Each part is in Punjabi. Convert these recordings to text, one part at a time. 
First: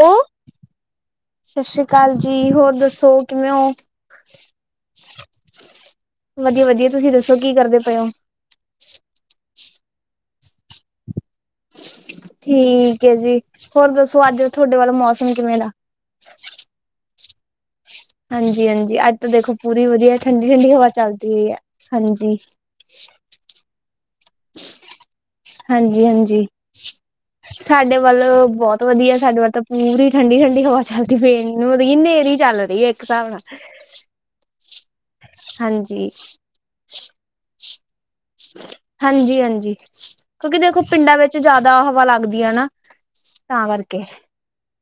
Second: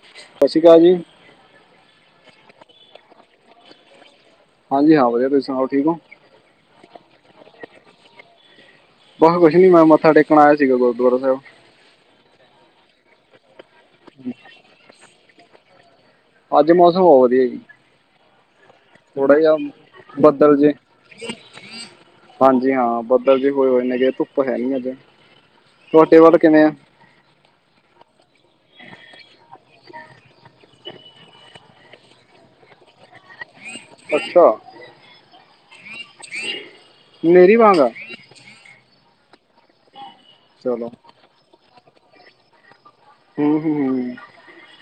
ਹੈਲੋ, ਸਤਿ ਸ਼੍ਰੀ ਅਕਾਲ ਜੀ ਸਤਿ ਸ੍ਰੀ ਅਕਾਲ ਜੀ ਹੋਰ ਦੱਸੋ ਕਿਵੇਂ ਹੋ? ਹਾਂਜੀ ਹਾਂ ਵਧੀਆ ਤੁਸੀਂ ਸੁਣਾਓ ਠੀਕ ਹੋ? ਵਧੀਆ ਵਧੀਆ ਤੁਸੀਂ ਦੱਸੋ ਕੀ ਕਰਦੇ ਪਏ ਹੋ? ਨਹੀ ਮੈਂ ਮੱਥਾ ਟੇਕਣ ਆਇਆ ਸੀਗਾ ਗੁਰਦੁਆਰਾ ਸਾਹਿਬ। ਠੀਕ ਹੈ ਜੀ, ਹੋਰ ਦੱਸੋ ਅੱਜ ਤੁਹਾਡੇ ਵੱਲ ਮੌਸਮ ਕਿਵੇਂ ਦਾ? ਅੱਜ ਮੌਸਮ ਬਹੁਤ ਵਧੀਆ ਜੀ। ਹਾਂਜੀ। ਹਾਂਜੀ, ਹਾਂਜੀ! ਅੱਜ ਤਾਂ ਥੋੜਾ ਦੇਖੋ, ਜਿਹਾ ਪੂਰੀ ਵਧੀਆ ਬੱਦਲ ਠੰਡੀ-ਠੰਡੀ ਜੇ ਹਵਾ ਚੱਲ ਰਹੀ ਹੈ, ਹਾਂਜੀ। ਹਾਂ ਬੱਦਲ ਜੇ ਧੁੱਪ ਹੈ ਨੀ ਅੱਜ ਹਾਂਜੀ ਤੁਹਾਡੇ ਵੱਲ ਹਾਂਜੀ ਕਿਵੇਂ ਆ? ਸਾਡੇ ਵੱਲ ਬਹੁਤ ਵਧੀਆ ਸਾਡੇ ਵੱਲ ਤਾਂ ਪੂਰੀ ਠੰਡੀ-ਠੰਡੀ ਹਵਾ ਚੱਲਦੀ ਪਏ ਮਤਲਬ ਹਨੇਰੀ ਚੱਲ ਰਹੀ ਏ, ਇੱਕ ਹਿਸਾਬ ਨਾਲ। ਅੱਛਾ। ਹਾਂਜੀ। ਮੇਰੀ ਵਾਂਗ ਆ ਹਾਂਜੀ, ਹਾਂਜੀ! ਕਿਉਂਕਿ ਦੇਖੋ, ਚਲੋ ਪਿੰਡਾਂ ਵਿੱਚ ਜਿਆਦਾ ਹਵਾ ਲੱਗਦੀ ਆ ਨਾ। ਹਮ, ਤਾਂ ਕਰਕੇ ਹਮ, ਹਮ।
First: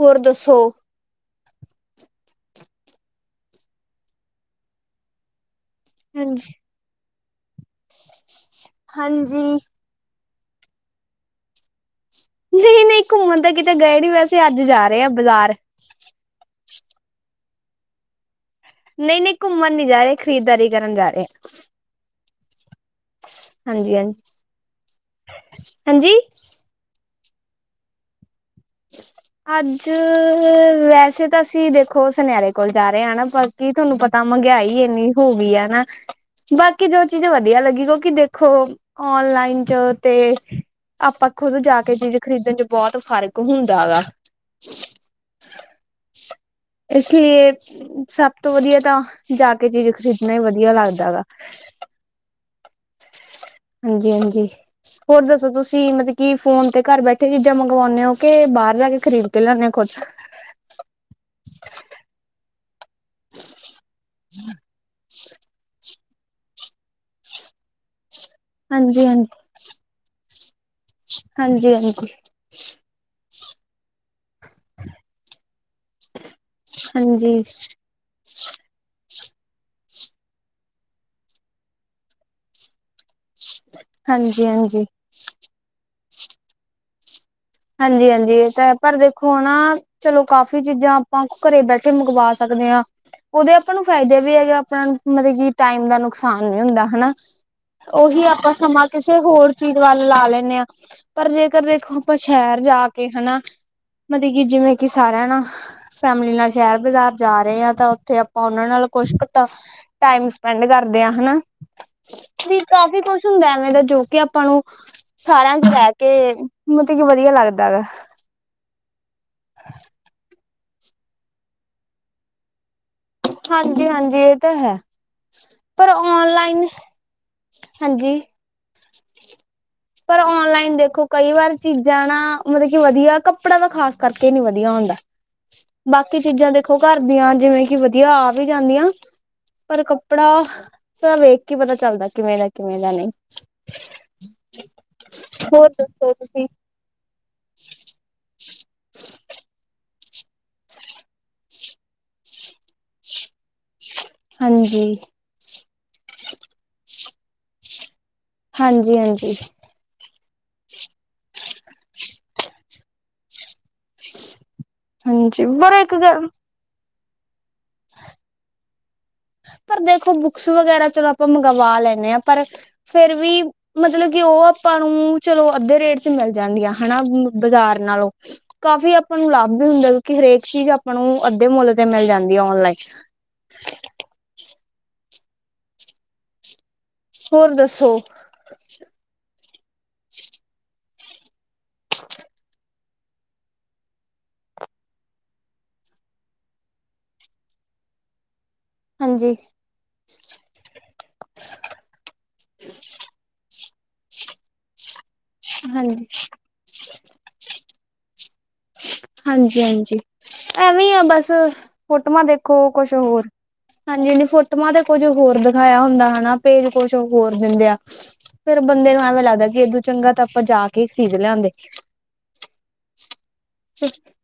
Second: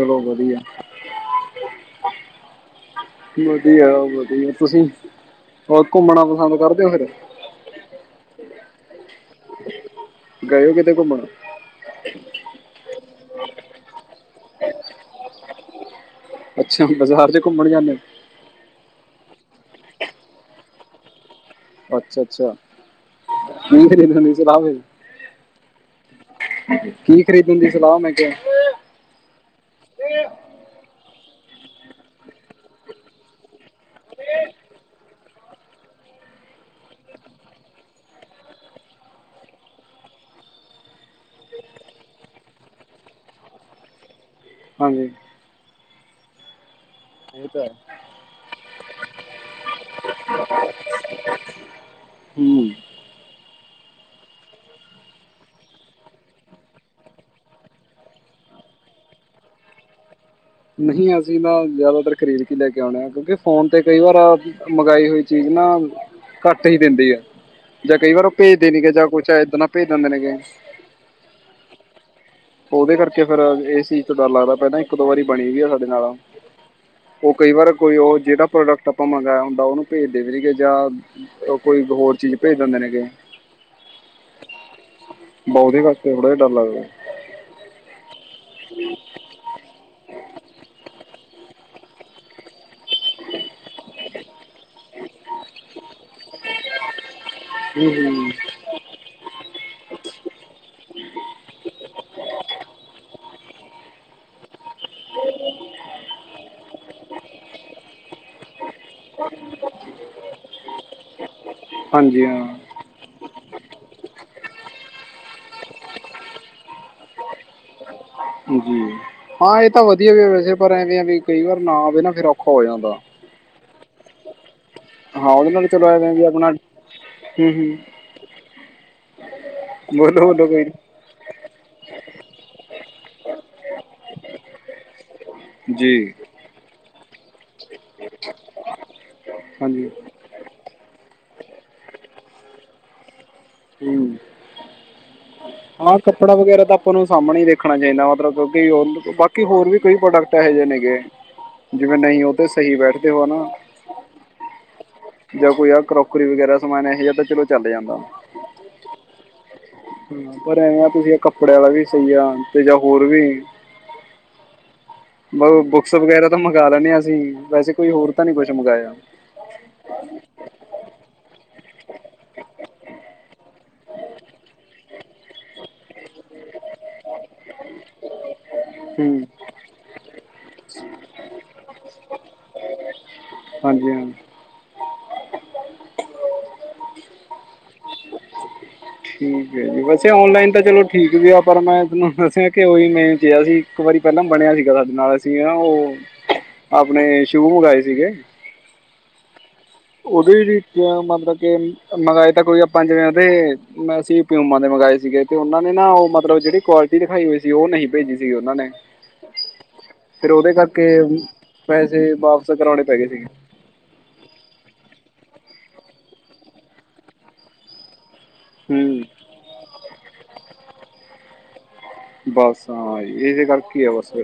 ਹੋਰ ਦੱਸੋ ਵਧੀਆ। ਵਧੀਆ, ਵਧੀਆ! ਤੁਸੀਂ ਹੋਰ ਘੁੰਮਣਾ ਹਾਂਜੀ ਪਸੰਦ ਕਰਦੇ ਹੋ ਫਿਰ? ਹਾਂਜੀ ਗਏ ਕਿਤੇ ਘੁੰਮਣ? ਨਹੀਂ ਨਹੀਂ ਘੁੰਮਣ ਤਾਂ ਕਿਤੇ ਗਏ ਨੀ ਵੈਸੇ ਅੱਜ ਜਾ ਰਹੇ ਆ ਬਜ਼ਾਰ! ਅੱਛਾ ਬਾਜ਼ਾਰ ਚ ਘੁੰਮਣ ਜਾਂਦੇ? ਨਹੀਂ ਨਹੀਂ ਘੁੰਮਣ ਨੀ ਜਾ ਰਹੇ ਖਰੀਦਦਾਰੀ ਕਰਨ ਜਾ ਰਹੇ। ਅੱਛਾ ਅੱਛਾ [inaudible] ਕੀ ਹਾਂਜੀ ਹਾਂਜੀ ਖਰੀਦਣ ਹਾਂਜੀ ਦੀ ਸਲਾਹ ਮੈਂ ਕਿਹਾ! ਅੱਜ ਵੈਸੇ ਤਾਂ ਅਸੀਂ ਦੇਖੋ ਸੁਨਿਆਰੇ ਕੋਲ ਜਾ ਰਹੇ ਹ ਨਾ ਪਰ ਕੀ ਤੁਹਾਨੂੰ ਪਤਾ। ਮਹਿੰਗਾਈ ਇੰਨੀ ਹੋ ਗਈ ਹੈ ਨਾ! ਬਾਕੀ ਜੋ ਚੀਜ਼ ਵਧੀਆ ਲੱਗੀ ਕਿਉਂਕਿ ਦੇਖੋ ਓਨਲਾਈਨ ਚ ਤੇ! ਆਪਾਂ ਖੁਦ ਜਾ ਕੇ ਚੀਜ਼ ਖਰੀਦਣ ਚ ਬਹੁਤ ਫ਼ਰਕ ਹੁੰਦਾ ਵੈ। ਹਾਂਜੀ। [unintelligible] ਇਸ ਇਹ ਲਈ ਤਾਂ ਹੈ ਸਭ ਤੋਂ ਵਧੀਆ ਤਾਂ ਜਾ ਕੇ ਚੀਜ਼ ਖਰੀਦਣਾ ਹੀ ਵਧੀਆ ਲੱਗਦਾ ਵੈ [unintelligible] [unintelligible] ਹਾਂਜੀ ਹਾਂਜੀ ਹੋਰ ਦੱਸੋ ਤੁਸੀਂ ਮਤਲਬ ਕੀ ਫੋਨ ਤੇ ਘਰ ਬੈਠੇ ਚੀਜ਼ਾਂ ਮੰਗਵਾਉਂਦੇ ਹੋ ਕਿ ਬਾਹਰ ਜਾ ਕੇ ਖਰੀਦ ਕੇ ਲੈਂਦੇ ਹੋ ਕੁੱਝ ਨਹੀਂ ਅਸੀਂ ਨਾ ਜ਼ਿਆਦਾਤਰ ਖਰੀਦ ਲੈ ਕੇ ਆਉਣੇ ਆ ਕਿਉਂਕਿ ਫੋਨ ਤੇ ਕਈ ਵਾਰ ਮੰਗਾਈ ਹੋਈ ਚੀਜ਼ ਨਾ! ਘੱਟ ਹੀ ਦਿੰਦੀ ਹੈ ਜਾਂ ਕਈ ਵਾਰ ਭੇਜਦੇ ਨ ਗ ਹਾਂਜੀ ਜਾਂ ਹਾਂਜੀ ਕੁਛ ਏਦਾਂ ਭੇਜ ਦਿੰਦੇ ਨੇਗੇ ਹਾਂਜੀ ਹਾਂਜੀ ਉਹਦੇ ਕਰਕੇ! ਫੇਰ ਇਹ ਸੀ ਤੋਂ ਡਰ ਲੱਗਦਾ ਪਹਿਦਾ ਇੱਕ ਦੋ ਵਾਰੀ। ਬਣੀ ਵੀ ਆ ਸਾਡੇ ਨਾਲ ਹਾਂਜੀ ਉਹ ਹਾਂਜੀ ਕਈ ਵਾਰ ਕੋਈ ਉਹ ਜਿਹੜਦਾ ਪ੍ਰੋਡਕਟ ਆਪਾਂ ਮੰਗ। ਹੁੰਦਾ ਉਹਨੂੰ ਭੇਜਦੇ ਵੀ ਨੇਗੇ ਜਾਂ ਕੋਈ ਹੋਰ ਚੀਜ਼ ਭੇਜ ਦਿੰਦੇ ਨੇਗੇ। ਹਾਂਜੀ ਹਾਂਜੀ ਕੇ ਬੜਾ ਹੀ ਡਰ ਲਗਦਾ ਹਾਂਜੀ ਹਾਂਜੀ ਇਹ ਤਾਂ ਹੈ ਪਰ ਦੇਖੋ ਹ ਨਾ। ਚਲੋ ਕਾਫ਼ੀ ਚੀਜ਼ਾਂ ਆਪਾਂ ਘਰੇ ਬੈਠੇ ਮੰਗਵਾ ਸਕਦੇ ਹਾਂ। ਉਹਦੇ ਆਪਾਂ ਨੂੰ ਫਾਇਦੇ ਵੀ ਹੈਗਾ ਆਪਣਾ ਨੂੰ ਮਤਲਬ ਕਿ ਟਾਈਮ ਦਾ ਨੁਕਸਾਨ ਨੀ ਹੁੰਦਾ ਹਨਾ। ਹੂੰ ਉਹੀ ਹੂੰ ਆਪਾਂ ਸਮਾਂ ਕਿਸੇ ਹੋਰ ਚੀਜ਼ ਵੱਲ ਲਾ ਲੈਂਦੇ ਹਾਂ ਪਰ ਜੇਕਰ ਦੇਖੋ। ਆਪਾਂ ਸ਼ਹਿਰ ਜਾ ਕੇ ਹਨਾ। ਮਤਲਬ ਕਿ ਜਿਵੇਂ ਕਿ ਸਾਰਿਆਂ ਨਾ ਫੈਮਿਲੀ ਨਾਲ ਸ਼ਹਿਰ ਬਾਜ਼ਾਰ ਜਾ ਰਹੇ ਆ ਤਾਂ ਉੱਥੇ ਆਪਾਂ ਉਹਨਾਂ ਨਾਲ ਕੁਛਤਾ ਟਾਈਮ ਸਪੈਂਡ ਕਰਦੇ ਆ ਹਨਾ। ਹਾਂਜੀ ਵੀ ਹਾਂ ਕਾਫ਼ੀ ਕੁਛ ਹੁੰਦਾ ਐਵੇਂ ਦਾ ਜੋ ਕਿ ਆਪਾਂ ਨੂੰ ਸਾਰਿਆਂ ਚ ਰਹਿ ਕੇ ਮਤਲਬ ਕੀ ਵਧੀਆ ਲੱਗਦਾ ਵਾ। ਜੀ ਹਾਂ ਇਹ ਤਾਂ ਵਧੀਆ ਵੀ ਵੈਸੇ ਪਰ ਐਵੇਂ ਆ ਬੀ ਵੀ ਕਈ ਵਾਰ ਨਾ ਆਵੇ ਨਾ ਫਿਰ ਔਖਾ ਹੋ ਜਾਂਦਾ! ਹਾਂਜੀ ਹਾਂਜੀ ਇਹ ਤਾਂ ਹੈ। ਹਾਂ ਉਹਦੇ ਨਾਲ ਪਰ ਚਲਾਇਆ ਜਾਏਗੀ ਆਪਣਾ ਓਨਲਾਈਨ ਹੂੰ ਹੂੰ ਹਾਂਜੀ ਪਰ ਬੋਲੋ ਬੋਲੋ ਕੋਈ ਔਨਲਾਈਨ ਨੀ। ਦੇਖੋ ਕਈ ਵਾਰ ਚੀਜ਼ਾਂ ਨਾ ਮਤਲਬ ਕਿ ਵਧੀਆ ਕੱਪੜਾ ਤਾਂ ਖਾਸ ਕਰਕੇ ਨੀ ਵਧੀਆ ਹੁੰਦਾ। ਜੀ ਬਾਕੀ ਚੀਜ਼ਾਂ ਦੇਖੋ ਘਰ ਦੀਆਂ ਜਿਵੇਂ ਕਿ ਵਧੀਆ ਆ ਵੀ ਜਾਂਦੀਆਂ। ਪਰ ਹਾਂਜੀ ਕੱਪੜਾ ਸਾਰਾ ਵੇਖ ਕੇ ਪਤਾ ਚੱਲਦਾ ਕਿਵੇਂ ਦਾ ਕਿਵੇਂ ਦਾ ਨਹੀਂ! ਹੂੰ ਹੋਰ ਹਾਂ ਦੱਸੋ ਕੱਪੜਾ ਤੁਸੀਂ ਵਗੈਰਾ ਤਾਂ ਆਪਾਂ ਨੂੰ ਸਾਹਮਣੇ ਹੀ ਦੇਖਣਾ ਚਾਹੀਦਾ ਮਤਲਬ ਕਿਉਂਕਿ ਬਾਕੀ ਹੋਰ ਵੀ ਕੋਈ ਪ੍ਰੋਡਕਟ ਇਹੋ ਜਿਹੇ ਨੇਗੇ ਜਿਵੇਂ ਨਹੀਂ ਉਹ ਤਾਂ ਸਹੀ ਬੈਠਦੇ ਹੋ ਨਾ। ਹਾਂਜੀ ਜਾਂ ਕੋਈ ਆ ਕਰੋਕਰੀ ਵਗੈਰਾ ਸਮਾਨ ਇਹੋ ਆ ਤਾਂ ਚਲੋ ਚੱਲ ਜਾਂਦਾ ਹਾਂਜੀ ਹਾਂਜੀ। ਹਮ ਪਰ ਐਵੇਂ ਆ ਤੁਸੀਂ ਕੱਪੜਿਆਂ ਵਾਲਾ ਵੀ ਸਹੀ ਆ ਤੇ ਜਾਂ ਹੋਰ ਵੀ ਹਾਂਜੀ ਬ ਪਰ ਬੁੱਕਸ ਇੱਕ ਗੱਲ ਵਗੈਰਾ ਤਾਂ ਮੰਗਵਾ ਲੈਣੇੇ ਹਾਂ ਅਸੀਂ ਵੈਸੇ ਕੋਈ ਹੋਰ ਤਾਂ ਨਹੀਂੀ ਕੁਛ ਮੰਗਾਇਆ ਪਰ ਦੇਖੋ ਬੁੱਕਸ ਵਗੈਰਾ ਚਲੋ ਆਪਾਂ ਮੰਗ ਗਵਾ ਲੈਂਦੇ ਹਾਂ ਪਰ ਫੇਿਰ ਵੀ ਮਤਲਬ ਕਿ ਉਹ ਆਪਾਂ ਨੂੰ ਚਲੋ ਅੱਧੇ ਰੇਟ ਚ ਮਿਲ ਜਾਂਨ। ਜਾਂ ਹਨਾ ਬਾਜ਼ਾਰ ਨਾਲੋਂ ਕਾਫ਼ੀ ਆਪਾਂ ਹੂੰ ਨੂੰ ਲਾਭ। ਹੁੰਦਾ ਕਿਉਂਕਿ ਹਰੇਕ ਚੀਜ਼ ਆਪਾਂ ਨੂੰ ਅੱਧੇ ਮੁੱਲ ਤੇ ਮਿਲ ਜਾਂਦੀ ਹੈ ਹਾਂਜੀ ਔਨਲਾਈਨ। ਹਾਂ ਹੋਰ ਦੱਸੋ! ਠੀਕ ਹੈ ਜੀ ਵੈਸੇ ਔਨਲਾਈਨ ਤਾਂ ਚਲੋ ਠੀਕ ਵੀ ਆ ਪਰ ਮੈਂ ਤੁਹਨੂੰ ਦੱਸਿਆ ਕਿ ਓਹੀ ਮੈਂ ਕਿਹਾ ਸੀ ਇੱਕ ਵਾਰੀ ਪਹਿਲਾਂ ਬਣਿਆ ਸੀਗਾ ਸਾਡੇ ਨਾਲ ਅਸੀਂ ਨਾ ਉਹ ਆਪਣੇ ਸ਼ੂ ਮੰਗਵਾਏ ਸੀਗੇ ਹਾਂਜੀ ਉਹਦੇ ਮਤਲਬ ਕੇ ਮੰਗਵਾਏ ਤਾਂ ਕੋਈ ਪੰਜਾਂ ਵਜ ਉਹਦੇ ਮੈਂ ਸੀ ਪਿਊਮਾਂ ਦੇ ਮੰਗਵਾਏ ਸੀਗੇ ਤੇ ਉਹਨਾਂ ਨੇ ਨਾ ਹਾਂਜੀ ਉਹ ਮਤਲਬ ਜਿਹੜੀ ਕੁਆਲਟੀ ਦਿਖਾਈ ਹੋਈ ਸੀ ਉਹ ਨਹੀਂ ਭੇਜੀ। ਸੀ ਉਹਨਾਂ ਨੇ ਹਾਂਜੀ -ਹਾਂਜੀ ਫਿਰ ਉਹਦੇ ਕਰਕੇ ਐਵੇਂ ਆ ਬਸ ਪੈਸੇ ਫੋਟੋਆਂ ਵਾਪਸ ਦੇਖੋ ਕਰਾਉਣੇ ਕੁਛ ਪੈ ਗਏ ਸੀਗੇ ਹੋਰ ਹਾਂਜੀ -ਹਾਂਜੀ ਫੋਟੋਆਂ ਤੇ ਕੁੱਝ ਹੋਰ ਦਿਖਾਇਆ ਹੁੰਦਾ ਹਨਾ ਪੇਜ ਕੁਛ ਹੋਰ ਦਿੰਦੇ ਆ। ਫੇਰ ਬੰਦੇ ਨੂੰ ਹੂੰ ਐਵੇਂ ਲੱਗਦਾ ਕਿ ਏਦੋਂ ਚੰਗਾ ਤਾਂ ਆਪਾਂ ਜਾ ਕੇ ਖੀਦ ਲਿਆਂਦੇ। ਕਰ ਕੀ ਆ ਬਸਵੇ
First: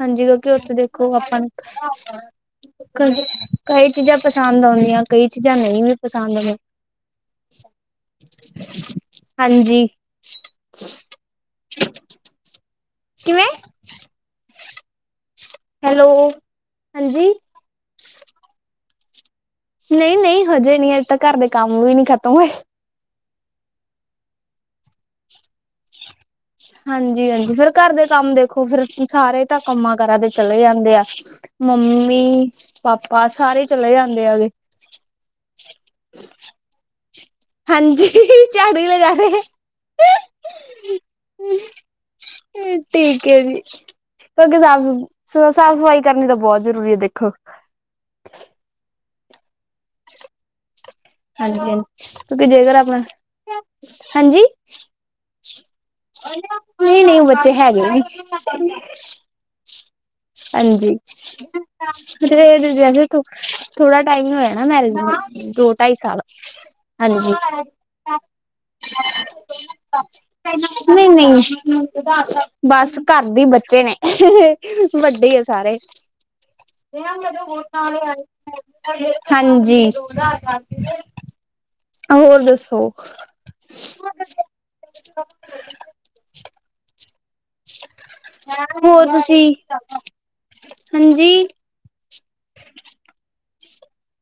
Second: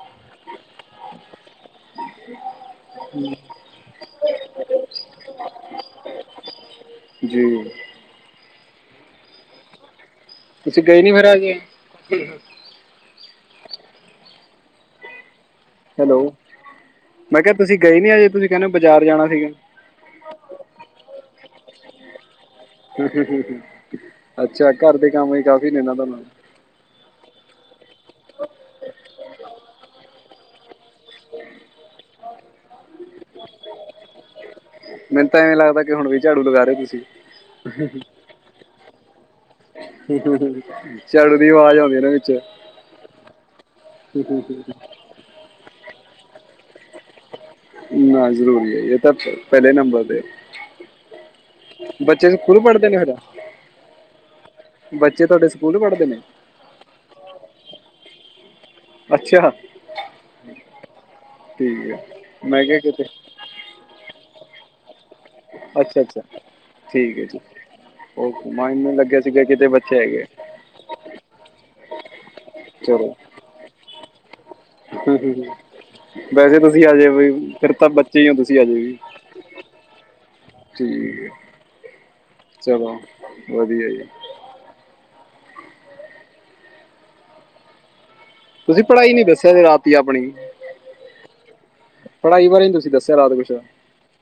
ਹਾਂਜੀ ਕਿਉਂਕਿ ਉੱਥੇ ਦੇਖੋ ਆਪਾਂ ਕਈ ਚੀਜ਼ਾਂ ਪਸੰਦ ਆਉਂਦੀਆਂ ਕਈ ਚੀਜ਼ਾਂ ਨਹੀਂ ਵੀ ਪਸੰਦ ਆਉਂਦੀਆਂ। ਜੀ। ਹਾਂਜੀ ਤੁਸੀਂ ਗਏ ਨੀ ਫਿਰ ਆ ਗਿਆ। ਕਿਵੇਂ ਹੈਲੋ ਹਾਂਜੀ ਮੈਂ ਕਿਹਾ ਤੁਸੀਂ ਗਏ ਨੀ ਅਜੇ ਤੁਸੀਂ ਕਹਿੰਦੇ ਹੋ ਬਾਜ਼ਾਰ ਜਾਣਾ ਸੀਗਾ। ਨਹੀਂ -ਨਹੀਂ ਹਜੇ ਨਹੀਂ ਤਾਂ ਘਰ ਦੇ ਕੰਮ ਵੀ ਹੀ ਨਹੀਂ ਖਤਮ ਹੋਏ। ਅੱਛਾ ਘਰ ਦੇ ਕੰਮ ਵੀ ਕਾਫੀ ਨੇ ਇਹਨਾਂ ਤੁਹਾਨੂੰ ਹਾਂਜੀ- ਹਾਂਜੀ ਫਰ ਘਰ ਦੇ ਕੰਮ ਦੇਖੋ ਫੇਰ ਸਾਰੇ ਤਾਂ ਕੰਮਾਂ ਕਰਾਂ ਦੇ ਚਲੇ ਜਾਂਦੇ ਆ। ਮੰਮੀ ਪਾਪਾ ਸਾਰੇ ਚਲੇ ਜਾਂਦੇ ਹੈਗੇ। ਮੈਨੂੰ ਤਾਂ ਐਵੇਂ ਲੱਗਦਾ ਕਿ ਹੁਣ ਵੀ ਝਾੜੂ ਲਗਾ ਰਹੇ ਤੁਸੀਂ ਹਾਂਜੀ ਝਾੜੂ ਲਗਾ ਰਹੇ। ੜਦੀ ਆਵਾਜ਼ ਆਉਂਦੀ ਇਹਨਾਂ ਵਿੱਚ ਠੀਕ ਹੈ ਜੀ ਕਿਉਂ ਸਾਫ਼ -ਸਾਫ਼ ਸਫ਼ਾਈ ਕਰਨੀ ਤਾਂ ਬਹੁਤ ਜ਼ਰੂਰੀ ਹੈ ਦੇਖੋ। ਨਾ ਜ਼ਰੂਰੀ ਹੈ ਇਹ ਪਹਿਲੇ ਨੰਬਰ ਤੇ ਹਾਂਜੀ ਹਾਂਜੀ ਬੱਚੇ ਕਿਉਂਕਿ ਸਕੂਲ ਜੇਕਰ ਪੜ੍ਹਦੇ ਆਪਣਾ ਨੇ ਸਾਡਾ ਹਾਂਜੀ ਬੱਚੇ ਤੁਹਾਡੇ ਸਕੂਲ ਪੜ੍ਹਦੇ ਨੇ ਨਹੀਂ- ਨਹੀਂ ਬੱਚੇ ਹੈਗੇ ਨੀ। ਅੱਛਾ ਹਾਂਜੀ ਠੀਕ ਹੈ ਮੈਂ ਕਿਹਾ ਕਿਤੇ [unintelligible] ਥੋੜਾ ਟਾਈਮ ਹੋਇਆ। ਹਨ ਮੈ ਦੋ ਢਾਈ ਅੱਛਾ ਸਾਲ ਹਾਂਜੀ ਉਹ ਮਾ ਇਨੂੰ ਲੱਗਿਆ ਸੀਗਾ ਕਿਤੇ ਬੱਚੇ ਹੈਗੇ। ਨਹੀਂ ਬਸ ਚਲੋ ਘਰ ਦੇ ਬੱਚੇ ਨੇ ਵੱਡੇ ਆ ਸਾਰੇ ਵੈਸੇ ਤੁਸੀਂ ਆ ਜਾਏ ਵੀ ਫਿਰ ਤਾਂ ਬੱਚੇ ਹੀ ਹੋ ਤੁਸੀਂ ਆ ਜਾਏ ਵੀ [unintelligible] ਹਾਂਜੀ ਠੀਕ ਹੋਰ ਦੱਸੋ ਚਲੋ ਵਧੀਆ ਜੀ। ਤੁਸੀਂ ਹੋਰ ਪੜ੍ਹਾਈ ਨੀ ਦੱਸਿਆ ਤੁਸੀਂ ਸੀ ਰਾਤੀ ਆਪਣੀ ਹਾਂਜੀ ਪੜ੍ਹਾਈ ਬਾਰੇ ਤੁਸੀਂ ਦੱਸਿਆ ਰਾਤ ਕੁਛ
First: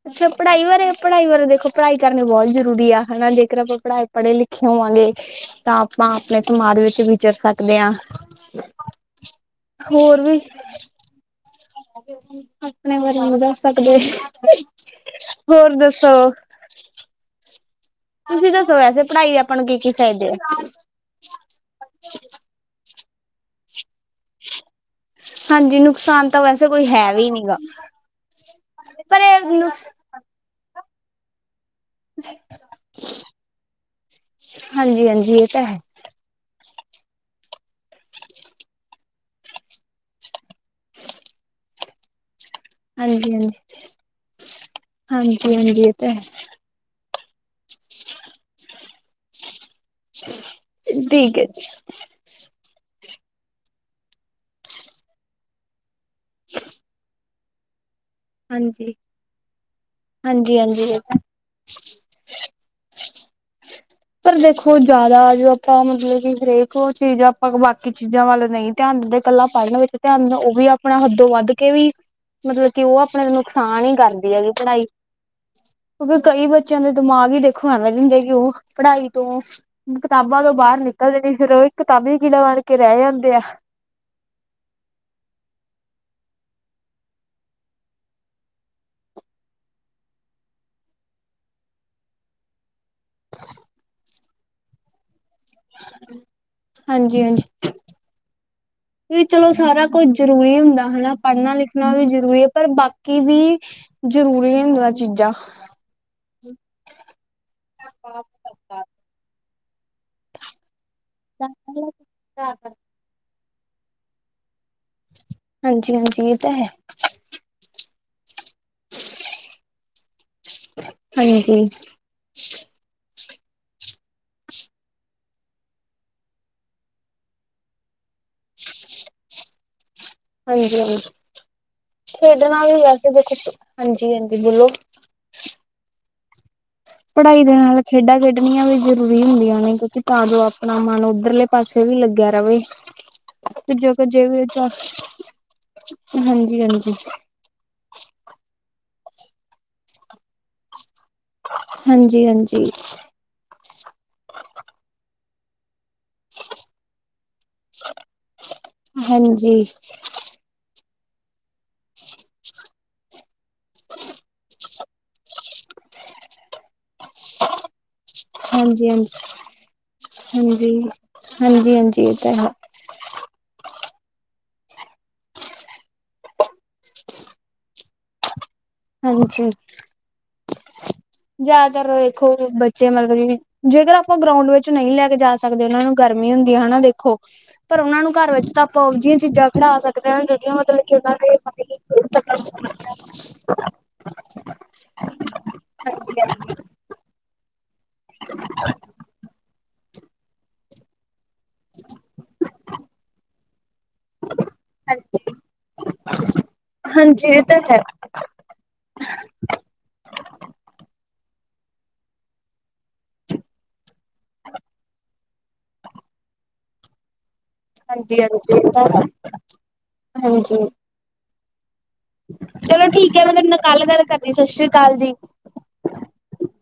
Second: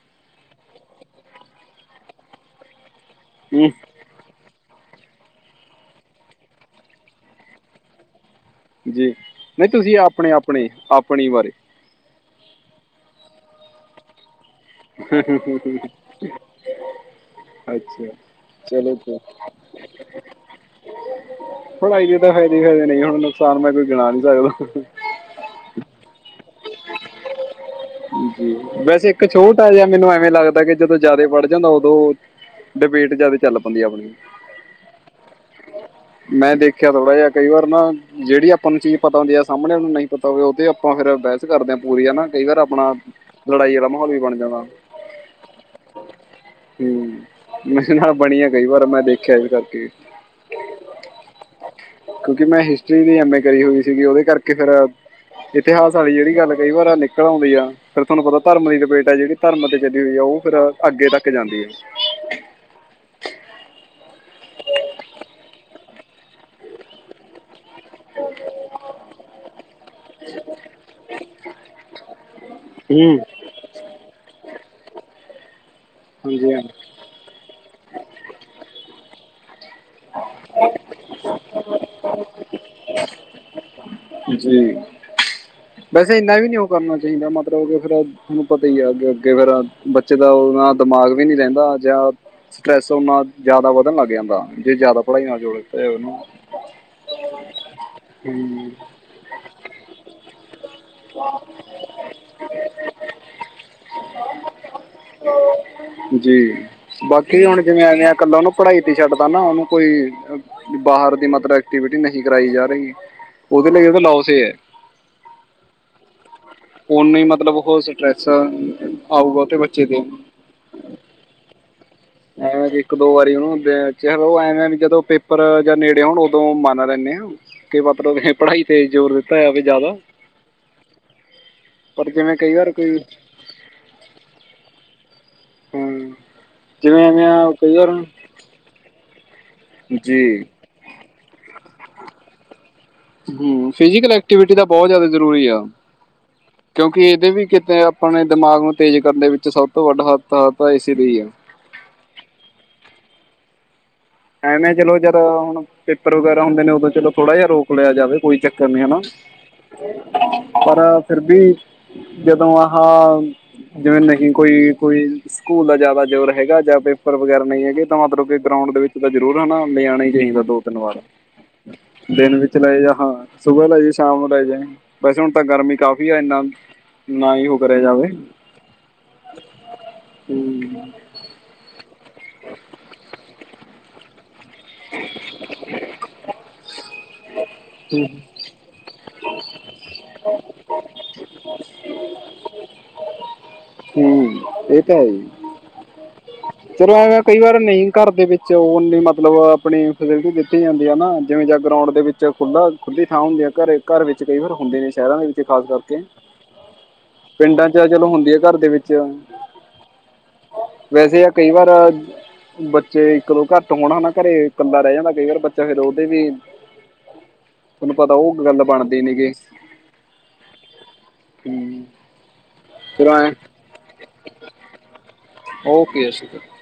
ਅੱਛਾ ਪੜ੍ਹਾਈ ਬਾਰੇ ਪੜ੍ਹਾਈ ਬਾਰੇ ਦੇਖੋ ਪੜ੍ਹਾਈ ਕਰਨੇ ਬਹੁਤ ਜ਼ਰੂਰੀ ਆ ਹਨਾ ਜੇਕਰ ਹੂੰ ਆਪਾਂ ਪੜ੍ਹਾਈ ਪੜ੍ਹੇ ਲਿਖੇ ਹੋਵਾਂਗੇ ਤਾਂ ਆਪਾਂ ਆਪਣੇ ਸਮਾਜ ਵਿੱਚ ਵਿਚਰ ਸਕਦੇ ਹਾਂ। ਜੀ ਨਹੀਂ ਤੁਸੀਂ ਹੋਰ ਆਪਣੇ ਵੀ -ਆਪਣੇ ਆਪਣੀ ਬਾਰੇ ਆਪਣੇ ਬਰਿਆਂ ਨੂੰ ਦੱਸ ਸਕਦੇ [inaudible] ਹੋਰ ਦੱਸੋ [inaudible] ਤੁਸੀਂ ਦੱਸੋ ਚਲੋ ਵੈਸੇ ਤੇ ਪੜ੍ਹਾਈ ਆਪਾਂ ਨੂੰ ਕੀ- ਕੀ ਫਾਇਦੇ ਆ। ਹੁਣਈ ਜ ਤਾਂ ਫਾਇਦੇ -ਫਾਇਦੇ ਨਹੀਂ ਹੁਣ ਨੁਕਸਾਨ ਮੈਂ ਕੋਈ ਗਿਣਾ ਨਹੀਂ ਸਕਦਾ। ਹਾਂਜੀ ਨੁਕਸਾਨ ਤਾਂ ਵੈਸੇ ਕੋਈ ਹੈ ਵੀ ਹੀ ਨਹੀਂ ਗਾ। ਵੈਸੇ ਪਰ ਇੱਕ ਛੋਟਾ ਇਹ ਜਿਹਾ ਮੈਨੂੰ ਐਵੇਂ ਲੱਗਦਾ ਕਿ ਜਦੋਂ ਜਿਆਦਾ ਪੜ੍ਹ ਜਾਂਦਾ ਉਦੋਂ ਡਿਬੇਟ ਜਿਆਦਾ ਚੱਲ ਪੈਂਦੀ ਆ ਆਪਣੀ ਹਾਂਜੀ ਹਾਂਜੀ ਇਹ ਤਾਂ ਹੈ ਮੈਂ ਦੇਖਿਆ ਥੋੜ੍ਹਾ ਜਿਹਾ ਕਈ ਵਾਰ ਨਾ ਜਿਹੜੀ ਆਪਾਂ ਨੂੰ ਚੀਜ਼ ਪਤਾ ਹੁੰਦੀ ਆ ਸਾਹਮਣੇ ਉਹ ਨੂੰ ਨਹੀਂ ਪਤਾ ਹੋਵੇ ਉਹਦੇ ਆਪਾਂ ਫੇਰ ਬਹਿਸ ਕਰਦੇ ਪੂਰੀ ਹਨਾ। ਕਈ ਵਾਰ ਆਪਣਾ ਹਾਂਜੀ ਹਾਂਜੀ ਲੜਾਈ ਵਾਲਾ ਮਾਹੌਲ ਵੀ ਬਣ ਜਾਣਾ ਹਾਂਜੀ ਹਾਂਜੀ ਇਹ ਤਾਂ ਹੈ ਹੂੰ। ਮੈਂ [unintelligible] ਬਣੀਆਂ ਕਈ ਵਾਰ ਮੈਂ ਦੇਖਿਆ ਵੀ ਕਰਕੇ ਠੀਕ ਹੈ ਜੀ ਐਮ ਏ ਕਰੀ ਹੋਈ ਸੀਗੀ ਉਹਦੇ ਕਰਕੇ ਫਿਰ ਇਤਿਹਾਸ ਵਾਲੀ ਜਿਹੜੀ ਗੱਲ ਕਈ ਵਾਰ ਨਿਕਲੋ [unintelligible] ਫਿਰ ਤੁਹਾਨੂੰ ਪਤਾ ਧਰਮ ਦੀ ਹਾਂਜੀ ਡਬੇਟ ਹੈ ਜਿਹੜੀ ਧਰਮ ਤੇ ਚਲੀ ਹੋਈ ਆ ਉਹ ਫਿਰ ਹਾਂਜੀ ਹਾਂਜੀ ਅੱਗੇ ਤੱਕ ਜਾਂਦੀ ਹੈ [inaudible] ਪਰ ਦੇਖੋ ਜਿਆਦਾ ਜੋ ਆਪਾਂ ਮਤਲਬ ਕਿ ਹਰੇਕ ਉਹ ਚੀਜ਼ ਆਪਾਂ ਕੀ ਚੀਜ਼ਾਂ ਵੱਲ ਨਹੀਂ ਧਿਆਨ ਦਿੰਦੇ ਕੱਲਾ ਪੜਨ ਵਿੱਚ ਧਿਆਨ ਉਹ ਵੀ ਆਪਣਾ ਹੱਦੋਂ ਵੱਧ ਕੇ ਵੀ ਮਤਲਬ ਕਿ ਉਹ ਹੂੰ ਆਪਣੇ ਨੁਕਸਾਨ ਹੀ ਕਰਦੀ ਹੈਗੀ ਪੜ੍ਹਾਈ ਕਿਉਂਕਿ ਕਈ ਹਾਂਜੀ ਬੱਚਿਆਂ ਹਾਂ ਦੇ ਦਿਮਾਗ ਹੀ ਦੇਖੋ ਐਵੇਂ ਦੇ ਹੁੰਦੇ ਕਿ ਉਹ ਪੜ੍ਹਾਈ ਤੋਂ ਕਿਤਾਬਾਂ ਤੋਂ ਬਾਹਰ ਨਿਕਲਦੇਣੀ ਫਿਰ ਉਹ ਇੱਕ ਕਿਤਾਬੀ ਕਿੜਾ ਬਾਣ ਕੇ ਰੈ ਜਾਂਦੇ ਆ ਜੀ ਵੈਸੇ ਇੰਨਾ ਵੀ ਨੀ ਉਹ ਕਰਨਾ ਚਾਹੀਦਾ ਮਤਲਬ ਫਿਰ ਬੜਾ ਉਦਾ ਤੁਹਾਨੂੰ ਪਤਾ ਹੀ ਅੱਗੇ ਅੱਗੇ ਫਿਰ ਬੱਚੇ ਦਾ ਉਹਨਾ ਦਿਮਾਗ ਵੀ ਨੀ ਰਹਿੰਦਾ ਜਾਂ ਸਟਰ੍ਰੈਸ ਉਹਨਾ ਜ਼ਿਆਦਾ ਵਧਣ ਲੱਗ ਜਾਂਦਾ ਜੇ ਜ਼ਿਆਦਾ ਪੜਾਈਆਂ [unintelligible] ਹਾਂਜੀ ਹਾਂਜੀ ਹੂ ਵੀ ਚਲੋ ਸਾਰਾ ਕੁੱਝ ਜਰੂਰੀ ਹੁੰਦਾ ਹਣਾ ਪੜ੍ਹਨਾ ਲਿਖਣਾ ਵੀ ਜਰੂਰੀ ਹੈ ਪਰ ਬਾਕੀ ਵੀ ਜਰੂਰੀ ਹੁੰਦਾ ਚੀਜ਼ਾਂ ਜੀ ਬਾਕੀ ਹੁਣ ਜਿਵੇਂ ਇਨਾਂ ਗੱਲਾਂ ਨੂੰ ਪੜ੍ਹਾਈ ਤੇ ਛੱਡਦਾ ਨਾ ਉਹਨੂੰ ਕੋਈ ਬਾਹਰ ਦੀ ਮਤਲਬ ਐਕਟੀਵਿਟੀ ਨਹੀਂ ਕਰਾਈ ਜਾ ਰਹੀ ਉਹਦੇ ਲਈ [unintelligible] ਹਾਂਜੀ ਹਾਂਜੀ ਤਾਂ ਹੈ ਉਨੇ ਹੀ ਮਤਲਬ ਹੋ ਸਕੇ ਆਊਗਾ ਤੇ ਬੱਚੇ ਦੇ ਇੱਕ ਹਾਂਜੀ ਦੋ [unintelligible] ਐਵੇਂ ਵੀ ਜਦੋਂ ਪੇਪਰ ਜਾਂ ਨੇੜੇ ਹੋਣ ਉਦੋਂ ਮੰਨ ਲੈਂਨੇ ਆਂ ਕਿ ਪ੍ਰਭ ਨੇ ਪੜ੍ਹਾਈ ਤੇ ਜ਼ੋਰ ਦਿੱਤਾ ਹੈ ਵੀ ਜ਼ਿਆਦਾ ਹਾਂਜੀ ਹਾਂਜੀ ਪਰ ਜਿਵੇਂ ਕਈ ਖੇਡਣਾ ਵਾਰ ਵੀ ਕੋਈ ਵੈਸੇ ਦੇਖੋ ਹਾਂਜੀ ਹਾਂਜੀ ਬੋਲੋ ਹਾਂ, ਜਿਵੇਂ ਐਵੇਂ ਪੜ੍ਹਾਈ ਆ ਦੇ ਕਈ ਨਾਲ ਵਾਰ ਖੇਡਾਂ ਖੇਡਣੀਆਂ ਵੀ ਜਰੁ ਰੀ ਹੁੰਦੀਆਂ ਨੇ ਕਿਉਂਕਿ ਤਾਂ ਜੋ ਜੀ ਆਪਣਾ ਮਨ ਉੱਧਰਲੇ ਪਾਸੇ ਵੀ ਲੱਗਿਆ ਰਵੇ ਹੂ ਤੇ ਜੋ ਫਿਜੀਕਲ ਜੇ ਵੀ ਐਕਟੀਵਿਟੀ ਤਾਂ ਬਹੁਤ ਜ਼ਿਆਦਾ ਜ਼ਰੂਰੀ ਆ ਹਾਂਜੀ ਹਾਂਜੀ ਕਿਉਂਕਿ ਇਹਦੇ ਵੀ ਕਿਤੇ ਆਪਣੇ ਦਿਮਾਗ ਨੂੰ ਤੇਜ਼ ਕਰਨ ਦੇ ਵਿੱਚ ਸਭ ਤੋਂ ਵੱਡਾ ਹੱਥ ਆ ਤਾਂ ਇਸ ਹਾਂਜੀ ਹਾਂਜੀ ਐ ਨਾ ਚਲੋ ਜਦੋਂ ਹੁਣ ਪੇਪਰ ਵਗੈਰਾ ਹੁੰਦੇ ਨੇ ਉਦੋਂ ਚਲੋ ਥੋੜਾ ਜਿਹਾ ਰੋਕ ਲਿਆ ਜਾਵੇ ਕੋਈ ਚੱਕਰ ਕਰ ਨੀ ਹਨਾ ਹਾਂਜੀ ਹਾਂਜੀ ਪਰ ਫਿਰ ਵੀ ਜਦੋਂ ਆਹ ਜਿਵੇਂ ਨਹੀਂ ਕੋਈ ਕੋਈ ਸਕੂਲ ਦਾ ਜ਼ਿਆਦਾ ਜ਼ੋਰ ਹੈਗਾ ਜਾਂ ਪੇਪਰ ਵਗੈਰਾ ਨਹੀਂ ਹੈਗੇ ਤਾਂ ਮਤਲਬ ਕੇ ਗਰਾਊਂਡ ਦੇ ਹਾਂਜੀ ਵਿੱਚ ਜਦੋਂ ਜ਼ਰੂਰ ਹੈ ਨਾ ਲਿਆਣਾ ਹੀ ਚਾਹੀਦਾ ਦੋ ਤਿੰਨ ਵਾਰ ਹਾਂਜੀ ਹਾਂਜੀ ਇਹ ਤਾਂ ਦਿਨ ਹੈ ਵਿੱਚ ਲਏ ਜਾ ਹਾਂ ਸੁਬਹ ਲੈ ਜੇ ਸ਼ਾਮ ਲੈ ਜੇ ਵੈਸੇ ਹੁਣ ਤਾਂ ਗਰਮੀ ਕਾਫ਼ੀ ਆ ਇੰਨਾ ਨਾ ਹੀ ਹੋ ਕਰਿਆ ਜਾਵੇ ਹਾਂਜੀ ਹੂੰ ਜਿਆਦਾਤਰ ਦੇਖੋ ਬੱਚੇ ਮਤਲਬ ਕਿ ਜੇਕਰ ਆਪਾਂ ਗਰਾਉਂਡ ਵਿੱਚ ਨਹੀਂ ਲੈ ਕੇ ਜਾ ਸਕਦੇ ਉਹਨਾਂ ਨੂੰ ਗਰਮੀ ਹੁੰਦੀ ਹੈ ਹਨਾ ਦੇਖੋ ਪਰ ਉਹਨਾਂ ਨੂੰ ਘਰ ਵਿੱਚ ਤਾਂ ਆਪਾਂ ਉਵੇਂ ਜਿਹੀਆਂ ਚੀਜ਼ਾਂ ਪੜ੍ਹਾ ਸਕਦੇ ਹਾਂ ਜਿਹੜੀਆਂ ਮਤਲਬ ਕਿ ਉਹਨਾਂ ਦੇ [unintelligible] ਹੂ ਇਹ ਤਾਂ ਹੈ ਈ [inaudible] ਚਲੋ ਐਵੇਂ ਕਈ ਵਾਰ ਨਹੀਂ ਘਾਰ ਦੇ ਵਿੱਚ ਉਨੀਂ ਮਤਲਬ ਆਪਣੀ ਫੈਸਿਲਟੀ ਦਿੱਤੀ ਜਾਂਦੀ ਹੈ ਨਾ ਜਿਵੇਂ ਜਾ ਗਰਾਊਂਡ ਦੇ ਵਿੱਚ ਖੁੱਲਾ ਖੁੱਲੀ ਥਾਂ ਹੁੰਦੀ ਹੈ ਘਰ ਘਰ ਵਿੱਚ ਕਈ ਵਾਰ ਹੁੰਦੇ ਨੇ ਸ਼ਹਿਰਾਂ ਦੇ ਵਿੱਚ ਖਾਸ ਕਰਕੇ ਹਾਂਜੀ ਇਹ ਤਾਂ ਪਿੰਡਾਂ ਹੈ ਚ ਚਲੋ ਹੁੰਦੀ ਆ ਘਰ ਦੇ ਵਿੱਚ ਵੈਸੇ ਆ ਕਈ ਵਾਰ ਬੱਚੇ ਇੱਕ ਦੋ ਘੱਟ ਹੋਣ ਹਨਾ ਘਰੇ ਇਕੱਲਾ ਰਹਿ ਜਾਂਦਾ ਕਈ ਵਾਰ ਬੱਚਾ ਫਿਰ ਉਹਦੇ ਵੀ ਤੁਹਾਨੂੰ ਪਤਾ ਹਾਂਜੀ ਉਹ ਹਾਂਜੀ ਗੱਲ ਇਹ ਤਾਂ ਬਣਦੀ ਹੈ ਨੀ ਹੂ ਹਾਂਜੀ ਚਲੋ ਠੀਕ ਹੈ ਮੈਂ ਤੁਹਾਡੇ ਨਾਲ ਕਲ ਗੱਲ ਕਰਨੀ ਸਤਿ ਸ੍ਰੀ ਅਕਾਲ ਜੀ ਓਕੇ [unintelligible]